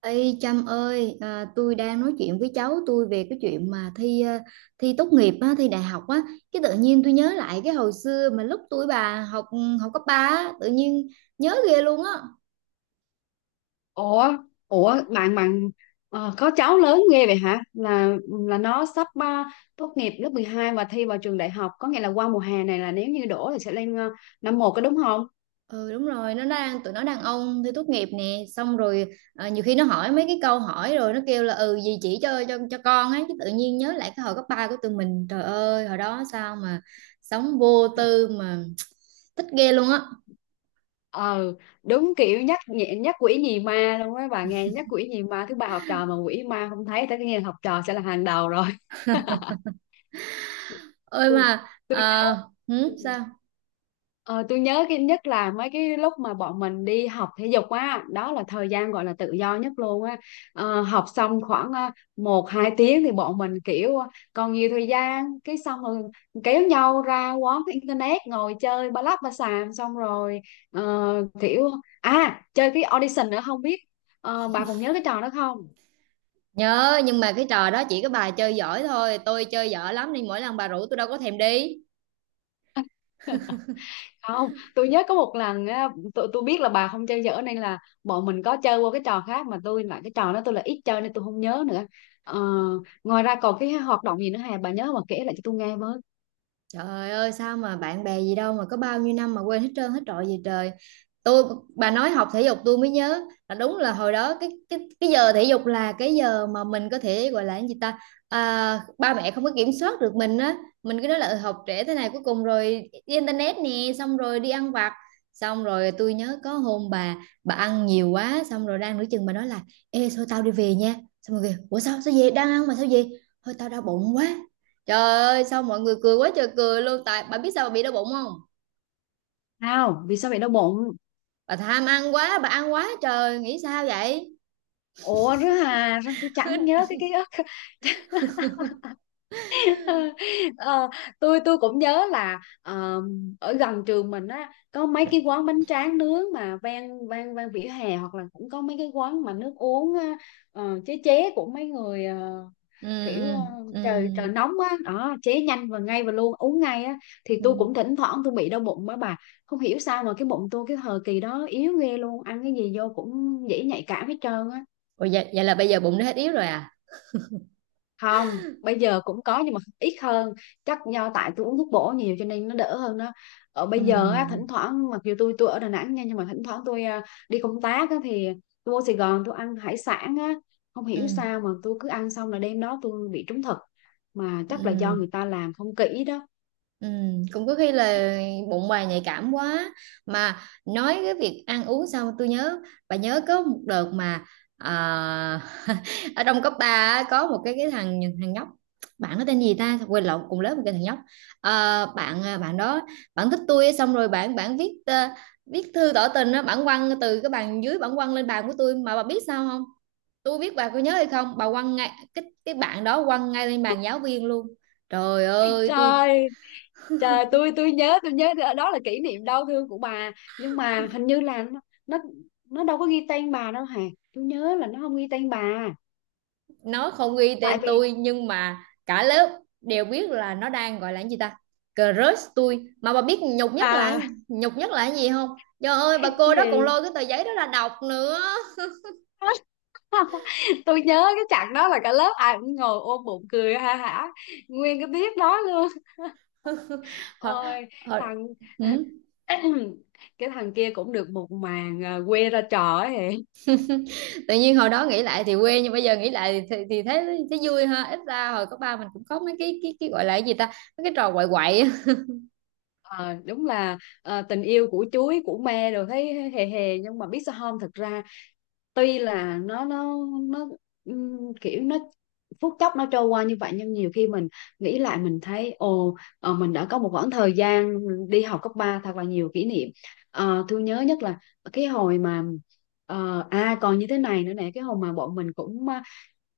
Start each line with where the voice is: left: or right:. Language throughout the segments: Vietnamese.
right: Ê Trâm ơi, tôi đang nói chuyện với cháu tôi về cái chuyện mà thi tốt nghiệp á, thi đại học á, cái tự nhiên tôi nhớ lại cái hồi xưa mà lúc tuổi bà học học cấp 3, á, tự nhiên nhớ ghê luôn á.
left: Ủa, ủa bạn bạn có cháu lớn ghê vậy hả? Là nó sắp tốt nghiệp lớp 12 và thi vào trường đại học, có nghĩa là qua mùa hè này là nếu như đổ thì sẽ lên năm một có đúng không?
right: Ừ đúng rồi, nó đang tụi nó đàn ông thi tốt nghiệp nè, xong rồi nhiều khi nó hỏi mấy cái câu hỏi rồi nó kêu là ừ gì chỉ cho con ấy, cái tự nhiên nhớ lại cái hồi cấp 3 của tụi mình, trời ơi, hồi đó sao mà sống vô tư mà thích ghê luôn á.
left: Ờ, đúng kiểu nhắc quỷ nhì ma luôn á, bà nghe nhắc quỷ nhì ma thứ ba học trò mà quỷ ma không thấy tới cái học trò sẽ là hàng đầu rồi.
right: Ơi mà ờ, hử,
left: Ừ.
right: sao?
left: Ờ, tôi nhớ cái nhất là mấy cái lúc mà bọn mình đi học thể dục á, đó là thời gian gọi là tự do nhất luôn á. Ờ, học xong khoảng một hai tiếng thì bọn mình kiểu còn nhiều thời gian, cái xong rồi kéo nhau ra quán cái internet ngồi chơi ba lắp ba xàm, xong rồi ờ, kiểu chơi cái audition nữa không biết, bà còn nhớ cái trò đó không?
right: Nhớ nhưng mà cái trò đó chỉ có bà chơi giỏi thôi, tôi chơi dở lắm nên mỗi lần bà rủ tôi đâu có thèm đi.
left: Không, tôi nhớ có một lần á, tôi biết là bà không chơi dở nên là bọn mình có chơi qua cái trò khác, mà tôi lại cái trò đó tôi là ít chơi nên tôi không nhớ nữa. ờ, ngoài ra còn cái hoạt động gì nữa Hà, bà nhớ mà kể lại cho tôi nghe với.
right: Trời ơi, sao mà bạn bè gì đâu mà có bao nhiêu năm mà quên hết trơn hết trọi gì trời. Tôi, bà nói học thể dục tôi mới nhớ là đúng là hồi đó cái giờ thể dục là cái giờ mà mình có thể gọi là cái gì ta, ba mẹ không có kiểm soát được mình á, mình cứ nói là "Ừ, học trễ thế này cuối cùng rồi đi internet nè, xong rồi đi ăn vặt. Xong rồi tôi nhớ có hôm bà ăn nhiều quá xong rồi đang nửa chừng bà nói là ê thôi tao đi về nha. Xong rồi kìa, ủa sao sao về đang ăn mà sao về? Thôi tao đau bụng quá. Trời ơi sao mọi người cười quá trời cười luôn, tại bà biết sao bà bị đau bụng không?
left: Sao? Vì sao vậy đau bụng?
right: Bà tham ăn quá, bà ăn quá trời, nghĩ sao vậy?
left: Ủa rứa Hà, sao tôi chẳng nhớ cái ký ức? ờ, tôi cũng nhớ là ở gần trường mình á có mấy cái quán bánh tráng nướng mà ven ven ven vỉa hè, hoặc là cũng có mấy cái quán mà nước uống á, chế chế của mấy người,
right: ừ,
left: kiểu
right: ừ, ừ,
left: trời trời nóng á đó, chế nhanh và ngay và luôn uống ngay á, thì tôi cũng
right: ừ.
left: thỉnh thoảng tôi bị đau bụng á bà. Không hiểu sao mà cái bụng tôi cái thời kỳ đó yếu ghê luôn, ăn cái gì vô cũng dễ nhạy cảm hết trơn á.
right: Ủa, vậy, vậy là bây giờ bụng nó hết yếu rồi à?
left: Không, bây giờ cũng có nhưng mà ít hơn, chắc do tại tôi uống thuốc bổ nhiều cho nên nó đỡ hơn đó. Ở
right: Ừ,
left: bây giờ á, thỉnh thoảng mặc dù tôi ở Đà Nẵng nha, nhưng mà thỉnh thoảng tôi đi công tác á, thì tôi vô Sài Gòn tôi ăn hải sản á, không hiểu
right: ừ,
left: sao mà tôi cứ ăn xong là đêm đó tôi bị trúng thực, mà
right: ừ.
left: chắc là do
right: ừ.
left: người ta làm không kỹ đó.
right: Ừ, cũng có khi là bụng bà nhạy cảm quá, mà nói cái việc ăn uống xong tôi nhớ, bà nhớ có một đợt mà à, ở trong cấp 3 có một cái thằng thằng nhóc, bạn nó tên gì ta quên lộn, cùng lớp một cái thằng nhóc. Bạn đó, bạn thích tôi, xong rồi bạn bạn viết viết thư tỏ tình á, bạn quăng từ cái bàn dưới bạn quăng lên bàn của tôi, mà bà biết sao không, tôi biết bà có nhớ hay không, bà quăng ngay cái bạn đó quăng ngay lên bàn giáo viên luôn. Trời ơi, tôi,
left: Trời, trời, tôi nhớ nhớ đó là kỷ niệm đau thương của bà, nhưng mà hình như là nó, nó đâu có ghi tên bà đâu hả? Tôi nhớ là nó không ghi tên bà.
right: nó không ghi
left: Tại
right: tên
left: vì
right: tôi nhưng mà cả lớp đều biết là nó đang gọi là cái gì ta, crush tôi, mà bà biết nhục nhất là,
left: à
right: nhục nhất là cái gì không, trời ơi bà
left: cái
right: cô đó còn
left: gì?
right: lôi cái tờ giấy đó ra đọc nữa.
left: Tôi nhớ cái chặng đó là cả lớp ai cũng ngồi ôm bụng cười ha hả nguyên cái tiết đó luôn.
right: Hồi,
left: Ôi
right: hồi,
left: thằng,
right: ừ.
left: cái thằng kia cũng được một màn à, quê ra trò ấy hề.
right: Tự nhiên hồi đó nghĩ lại thì quê nhưng bây giờ nghĩ lại thì thấy thấy vui ha, ít ra hồi cấp ba mình cũng có mấy cái cái gọi là cái gì ta, mấy cái trò quậy quậy á.
left: Ờ, đúng là tình yêu của chuối của me rồi thấy hề hề, nhưng mà biết sao không, thật ra tuy là nó kiểu nó phút chốc nó trôi qua như vậy, nhưng nhiều khi mình nghĩ lại mình thấy ồ, mình đã có một khoảng thời gian đi học cấp 3 thật là nhiều kỷ niệm. Ờ, tôi nhớ nhất là cái hồi mà còn như thế này nữa nè, cái hồi mà bọn mình cũng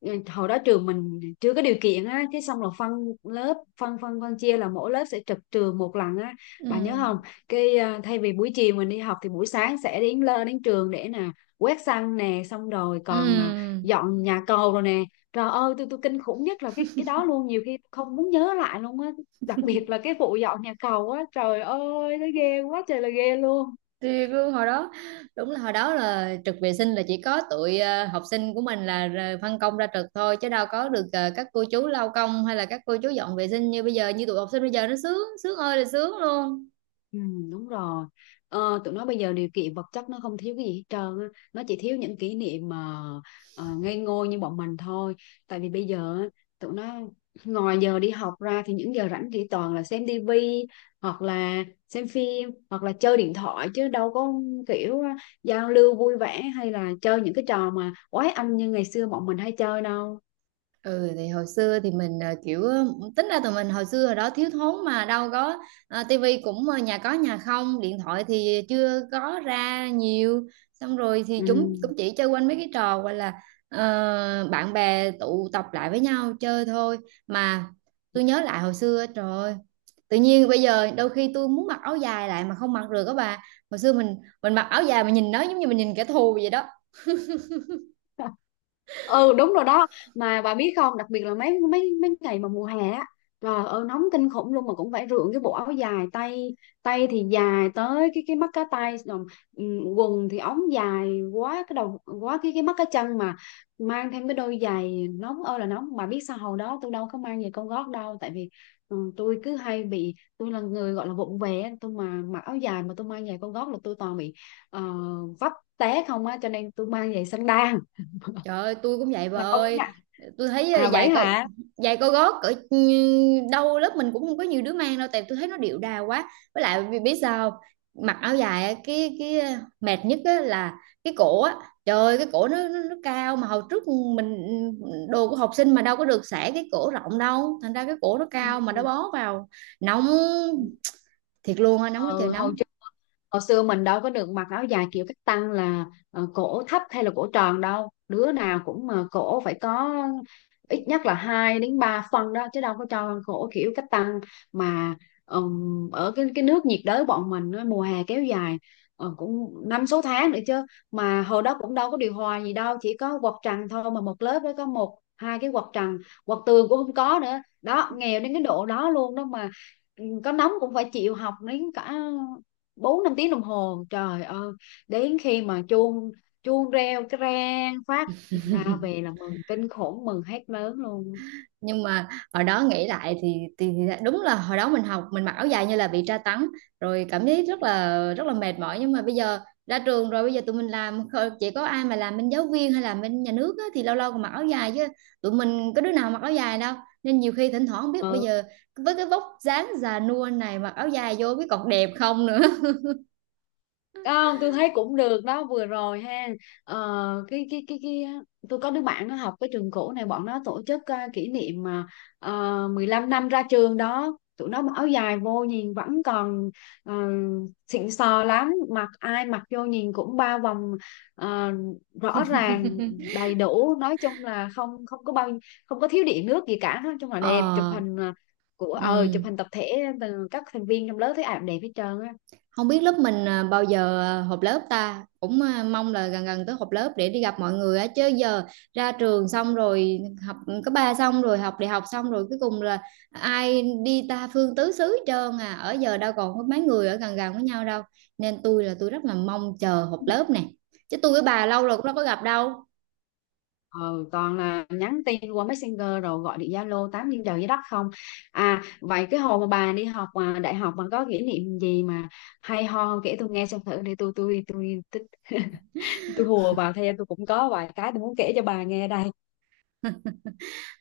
left: ừ, hồi đó trường mình chưa có điều kiện á, cái xong là phân lớp, phân phân phân chia là mỗi lớp sẽ trực trường một lần á,
right: Ừ.
left: bà nhớ không? Cái thay vì buổi chiều mình đi học thì buổi sáng sẽ đến lơ đến trường để nè quét sân nè, xong rồi còn
right: Ừ.
left: dọn nhà cầu rồi nè. Trời ơi, tôi kinh khủng nhất là cái đó luôn, nhiều khi không muốn nhớ lại luôn á, đặc biệt là cái vụ dọn nhà cầu á, trời ơi nó ghê quá trời là ghê luôn.
right: Thì cứ hồi đó, đúng là hồi đó là trực vệ sinh là chỉ có tụi học sinh của mình là phân công ra trực thôi chứ đâu có được các cô chú lau công hay là các cô chú dọn vệ sinh như bây giờ, như tụi học sinh bây giờ nó sướng, sướng ơi là sướng luôn.
left: Ừ, đúng rồi. Tụi nó bây giờ điều kiện vật chất nó không thiếu cái gì hết trơn á, nó chỉ thiếu những kỷ niệm mà ngây ngô như bọn mình thôi. Tại vì bây giờ á, tụi nó ngoài giờ đi học ra thì những giờ rảnh chỉ toàn là xem tivi, hoặc là xem phim, hoặc là chơi điện thoại, chứ đâu có kiểu giao lưu vui vẻ hay là chơi những cái trò mà quái anh như ngày xưa bọn mình hay chơi đâu.
right: Ừ thì hồi xưa thì mình tính ra tụi mình hồi xưa hồi đó thiếu thốn mà đâu có tivi cũng nhà có nhà không, điện thoại thì chưa có ra nhiều, xong rồi thì
left: Ừ.
right: chúng cũng chỉ chơi quanh mấy cái trò gọi là bạn bè tụ tập lại với nhau chơi thôi, mà tôi nhớ lại hồi xưa trời ơi, tự nhiên bây giờ đôi khi tôi muốn mặc áo dài lại mà không mặc được các bà, hồi xưa mình mặc áo dài mà nhìn nó giống như mình nhìn kẻ thù vậy đó.
left: Ừ đúng rồi đó. Mà bà biết không, đặc biệt là mấy mấy mấy ngày mà mùa hè á, trời ơi nóng kinh khủng luôn, mà cũng phải rượn cái bộ áo dài tay, tay thì dài tới cái mắt cá tay rồi, ừ, quần thì ống dài quá cái đầu, quá cái mắt cá chân, mà mang thêm cái đôi giày nóng ơi là nóng. Bà biết sao hồi đó tôi đâu có mang giày cao gót đâu, tại vì tôi cứ hay bị, tôi là người gọi là vụng về á, tôi mà mặc áo dài mà tôi mang giày cao gót là tôi toàn bị ờ, vấp té không á, cho nên tôi mang giày xăng đan
right: Trời ơi, tôi cũng vậy bà
left: mà công
right: ơi.
left: nhận.
right: Tôi thấy
left: À
right: giày
left: vậy
right: cao
left: hả?
right: giày cao gót ở đâu lớp mình cũng không có nhiều đứa mang đâu, tại tôi thấy nó điệu đà quá. Với lại vì biết sao không? Mặc áo dài á, mệt nhất á là cái cổ á. Trời ơi, cái cổ nó, nó cao mà hồi trước mình, đồ của học sinh mà đâu có được xẻ cái cổ rộng đâu, thành ra cái cổ nó
left: Ừ.
right: cao mà nó
left: Ừ.
right: bó vào, nóng thiệt luôn á, nóng quá trời
left: Ừ, hồi
right: nóng.
left: hồi xưa mình đâu có được mặc áo dài kiểu cách tăng, là cổ thấp hay là cổ tròn đâu, đứa nào cũng mà cổ phải có ít nhất là 2 đến 3 phân đó, chứ đâu có cho cổ kiểu cách tăng mà. Ở cái nước nhiệt đới bọn mình á, mùa hè kéo dài cũng năm sáu tháng nữa chứ, mà hồi đó cũng đâu có điều hòa gì đâu, chỉ có quạt trần thôi, mà một lớp đó có một hai cái quạt trần, quạt tường cũng không có nữa đó, nghèo đến cái độ đó luôn đó mà. Ừ, có nóng cũng phải chịu học đến cả bốn năm tiếng đồng hồ. Trời ơi, đến khi mà chuông chuông reo cái rang phát ra về là mừng kinh khủng, mừng hết lớn luôn.
right: Nhưng mà hồi đó nghĩ lại thì, thì đúng là hồi đó mình học mình mặc áo dài như là bị tra tấn, rồi cảm thấy rất là mệt mỏi, nhưng mà bây giờ ra trường rồi, bây giờ tụi mình làm chỉ có ai mà làm bên giáo viên hay làm bên nhà nước á, thì lâu lâu còn mặc áo dài chứ tụi mình có đứa nào mặc áo dài đâu, nên nhiều khi thỉnh thoảng không biết bây
left: Ừ.
right: giờ với cái vóc dáng già nua này mặc áo dài vô biết còn đẹp không nữa.
left: Không, tôi thấy cũng được đó vừa rồi ha. Ờ, cái tôi có đứa bạn nó học cái trường cũ này, bọn nó tổ chức kỷ niệm mà 15 năm ra trường đó, tụi nó mặc áo dài vô nhìn vẫn còn ờ, xịn sò lắm, mặc ai mặc vô nhìn cũng ba vòng ờ, rõ ràng đầy đủ, nói chung là không không có bao, không có thiếu điện nước gì cả, nói chung là đẹp. Chụp
right: Ờ.
left: hình ờ, của
right: Ừ.
left: ờ chụp hình tập thể từ các thành viên trong lớp, thấy ảnh đẹp hết trơn á.
right: Không biết lớp mình bao giờ họp lớp ta, cũng mong là gần gần tới họp lớp để đi gặp mọi người á, chứ giờ ra trường xong rồi, học cấp ba xong rồi học đại học xong rồi, cuối cùng là ai đi ta phương tứ xứ hết trơn à, ở giờ đâu còn có mấy người ở gần gần với nhau đâu, nên tôi là tôi rất là mong chờ họp lớp nè, chứ tôi với bà lâu rồi cũng đâu có gặp đâu.
left: Ừ, toàn là nhắn tin qua Messenger rồi gọi điện Zalo tám trên trời dưới đất không. Vậy cái hồi mà bà đi học mà đại học mà có kỷ niệm gì mà hay ho không? Kể tôi nghe xem thử để tôi, tôi hùa vào theo, tôi cũng có vài cái tôi muốn kể cho bà nghe đây.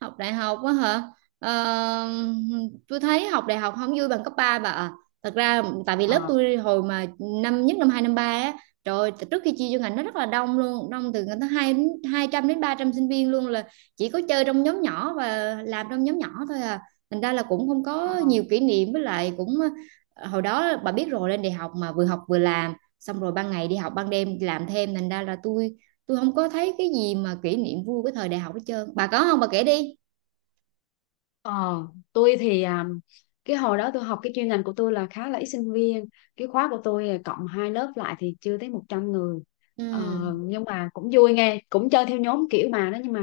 right: Học đại học á hả. Ờ, tôi thấy học đại học không vui bằng cấp 3 bà ạ, thật ra tại vì lớp
left: Ờ.
right: tôi hồi mà năm nhất năm hai năm ba á, trời ơi, trước khi chia vô ngành nó rất là đông luôn, đông từ ngành tới hai hai trăm đến ba trăm sinh viên luôn, là chỉ có chơi trong nhóm nhỏ và làm trong nhóm nhỏ thôi à, thành ra là cũng không có nhiều kỷ niệm, với lại cũng hồi đó bà biết rồi, lên đại học mà vừa học vừa làm, xong rồi ban ngày đi học ban đêm làm thêm, thành ra là tôi không có thấy cái gì mà kỷ niệm vui cái thời đại học hết trơn, bà có không, bà kể đi.
left: Ờ, tôi thì cái hồi đó tôi học cái chuyên ngành của tôi là khá là ít sinh viên, cái khóa của tôi cộng hai lớp lại thì chưa tới 100 người.
right: Ừ.
left: ờ, nhưng mà cũng vui nghe, cũng chơi theo nhóm kiểu mà đó, nhưng mà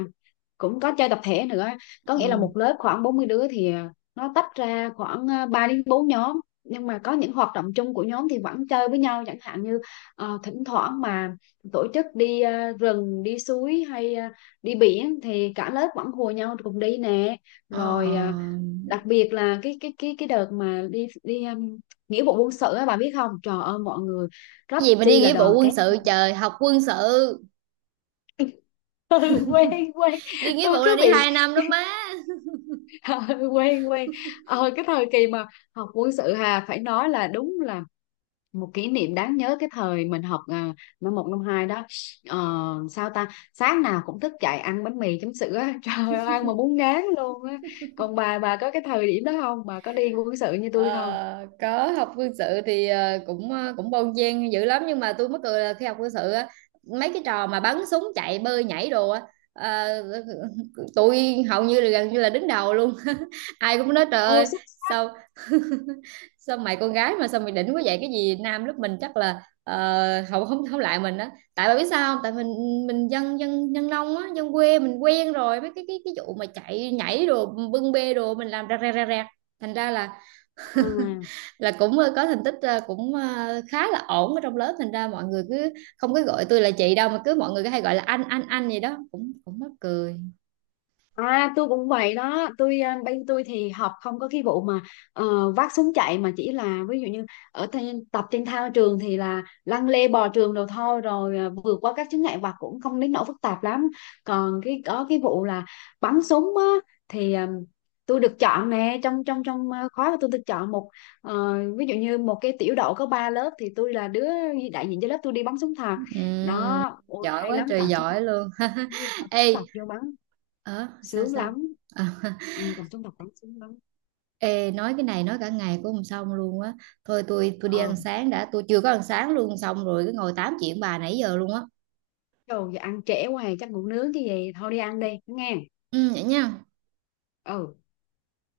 left: cũng có chơi tập thể nữa, có nghĩa là một
right: Ừ.
left: lớp khoảng 40 đứa thì nó tách ra khoảng 3 đến 4 nhóm, nhưng mà có những hoạt động chung của nhóm thì vẫn chơi với nhau, chẳng hạn như thỉnh thoảng mà tổ chức đi rừng đi suối hay đi biển thì cả lớp vẫn hùa nhau cùng đi nè.
right: Ờ,
left: Rồi đặc biệt là cái đợt mà đi đi nghĩa vụ quân sự á, bà biết không, trời ơi mọi người rất
right: cái gì mà đi
left: chi là
right: nghĩa
left: đoàn
right: vụ quân
left: kết
right: sự,
left: luôn.
right: trời, học quân sự,
left: Ừ, quen quen.
right: đi nghĩa
left: Tôi
right: vụ là
left: cứ
right: đi
left: bị,
right: hai năm đó má.
left: quen quen. Ờ cái thời kỳ mà học quân sự hà, phải nói là đúng là một kỷ niệm đáng nhớ cái thời mình học năm một năm hai đó. ờ, sao ta, sáng nào cũng thức dậy ăn bánh mì chấm sữa á. Trời ơi ăn mà muốn ngán luôn á. Còn bà có cái thời điểm đó không, bà có đi quân sự như tôi không?
right: Ờ, có học quân sự thì cũng bon chen dữ lắm, nhưng mà tôi mắc cười là khi học quân sự á, mấy cái trò mà bắn súng chạy bơi nhảy đồ á, ờ, tôi hầu như là gần như là đứng đầu luôn. Ai cũng nói trời
left: Ô.
right: ơi, sao sao mày con gái mà sao mày đỉnh quá vậy, cái gì nam lúc mình chắc là không không không lại mình đó, tại bà biết sao không, tại mình dân dân dân nông á, dân quê mình quen rồi với cái vụ mà chạy nhảy đồ bưng bê đồ mình làm ra ra ra ra, thành ra là
left: À,
right: là cũng có thành tích khá là ổn ở trong lớp, thành ra mọi người cứ không có gọi tôi là chị đâu mà cứ mọi người cứ hay gọi là anh gì đó, cũng cũng mắc cười.
left: à tôi cũng vậy đó. Tôi bên tôi thì học không có cái vụ mà vác súng chạy, mà chỉ là ví dụ như ở trên, tập trên thao trường thì là lăn lê bò trường đồ thôi, rồi vượt qua các chướng ngại vật cũng không đến nỗi phức tạp lắm. Còn cái có cái vụ là bắn súng á, thì tôi được chọn nè, trong trong trong khóa của tôi được chọn một, ví dụ như một cái tiểu đội có ba lớp thì tôi là đứa đại diện cho lớp tôi đi bắn súng thật.
right: Ừm,
left: Đó ôi
right: giỏi
left: hay
right: quá
left: lắm,
right: trời
left: cầm súng thật,
right: giỏi luôn.
left: cầm súng
right: Ê,
left: thật vô bắn
right: ờ sao
left: sướng
right: sao
left: lắm.
right: Ờ.
left: Ừ, còn trong đọc lắm sướng lắm.
right: Ê, nói cái này nói cả ngày cũng không xong luôn á, thôi tôi đi
left: Ờ
right: ăn sáng đã, tôi chưa có ăn sáng luôn, xong rồi cứ ngồi tám chuyện bà nãy giờ luôn á.
left: đồ giờ ăn trễ hoài, chắc ngủ nướng chứ gì, thôi đi ăn đi nghe.
right: Ừ vậy nha.
left: Ừ.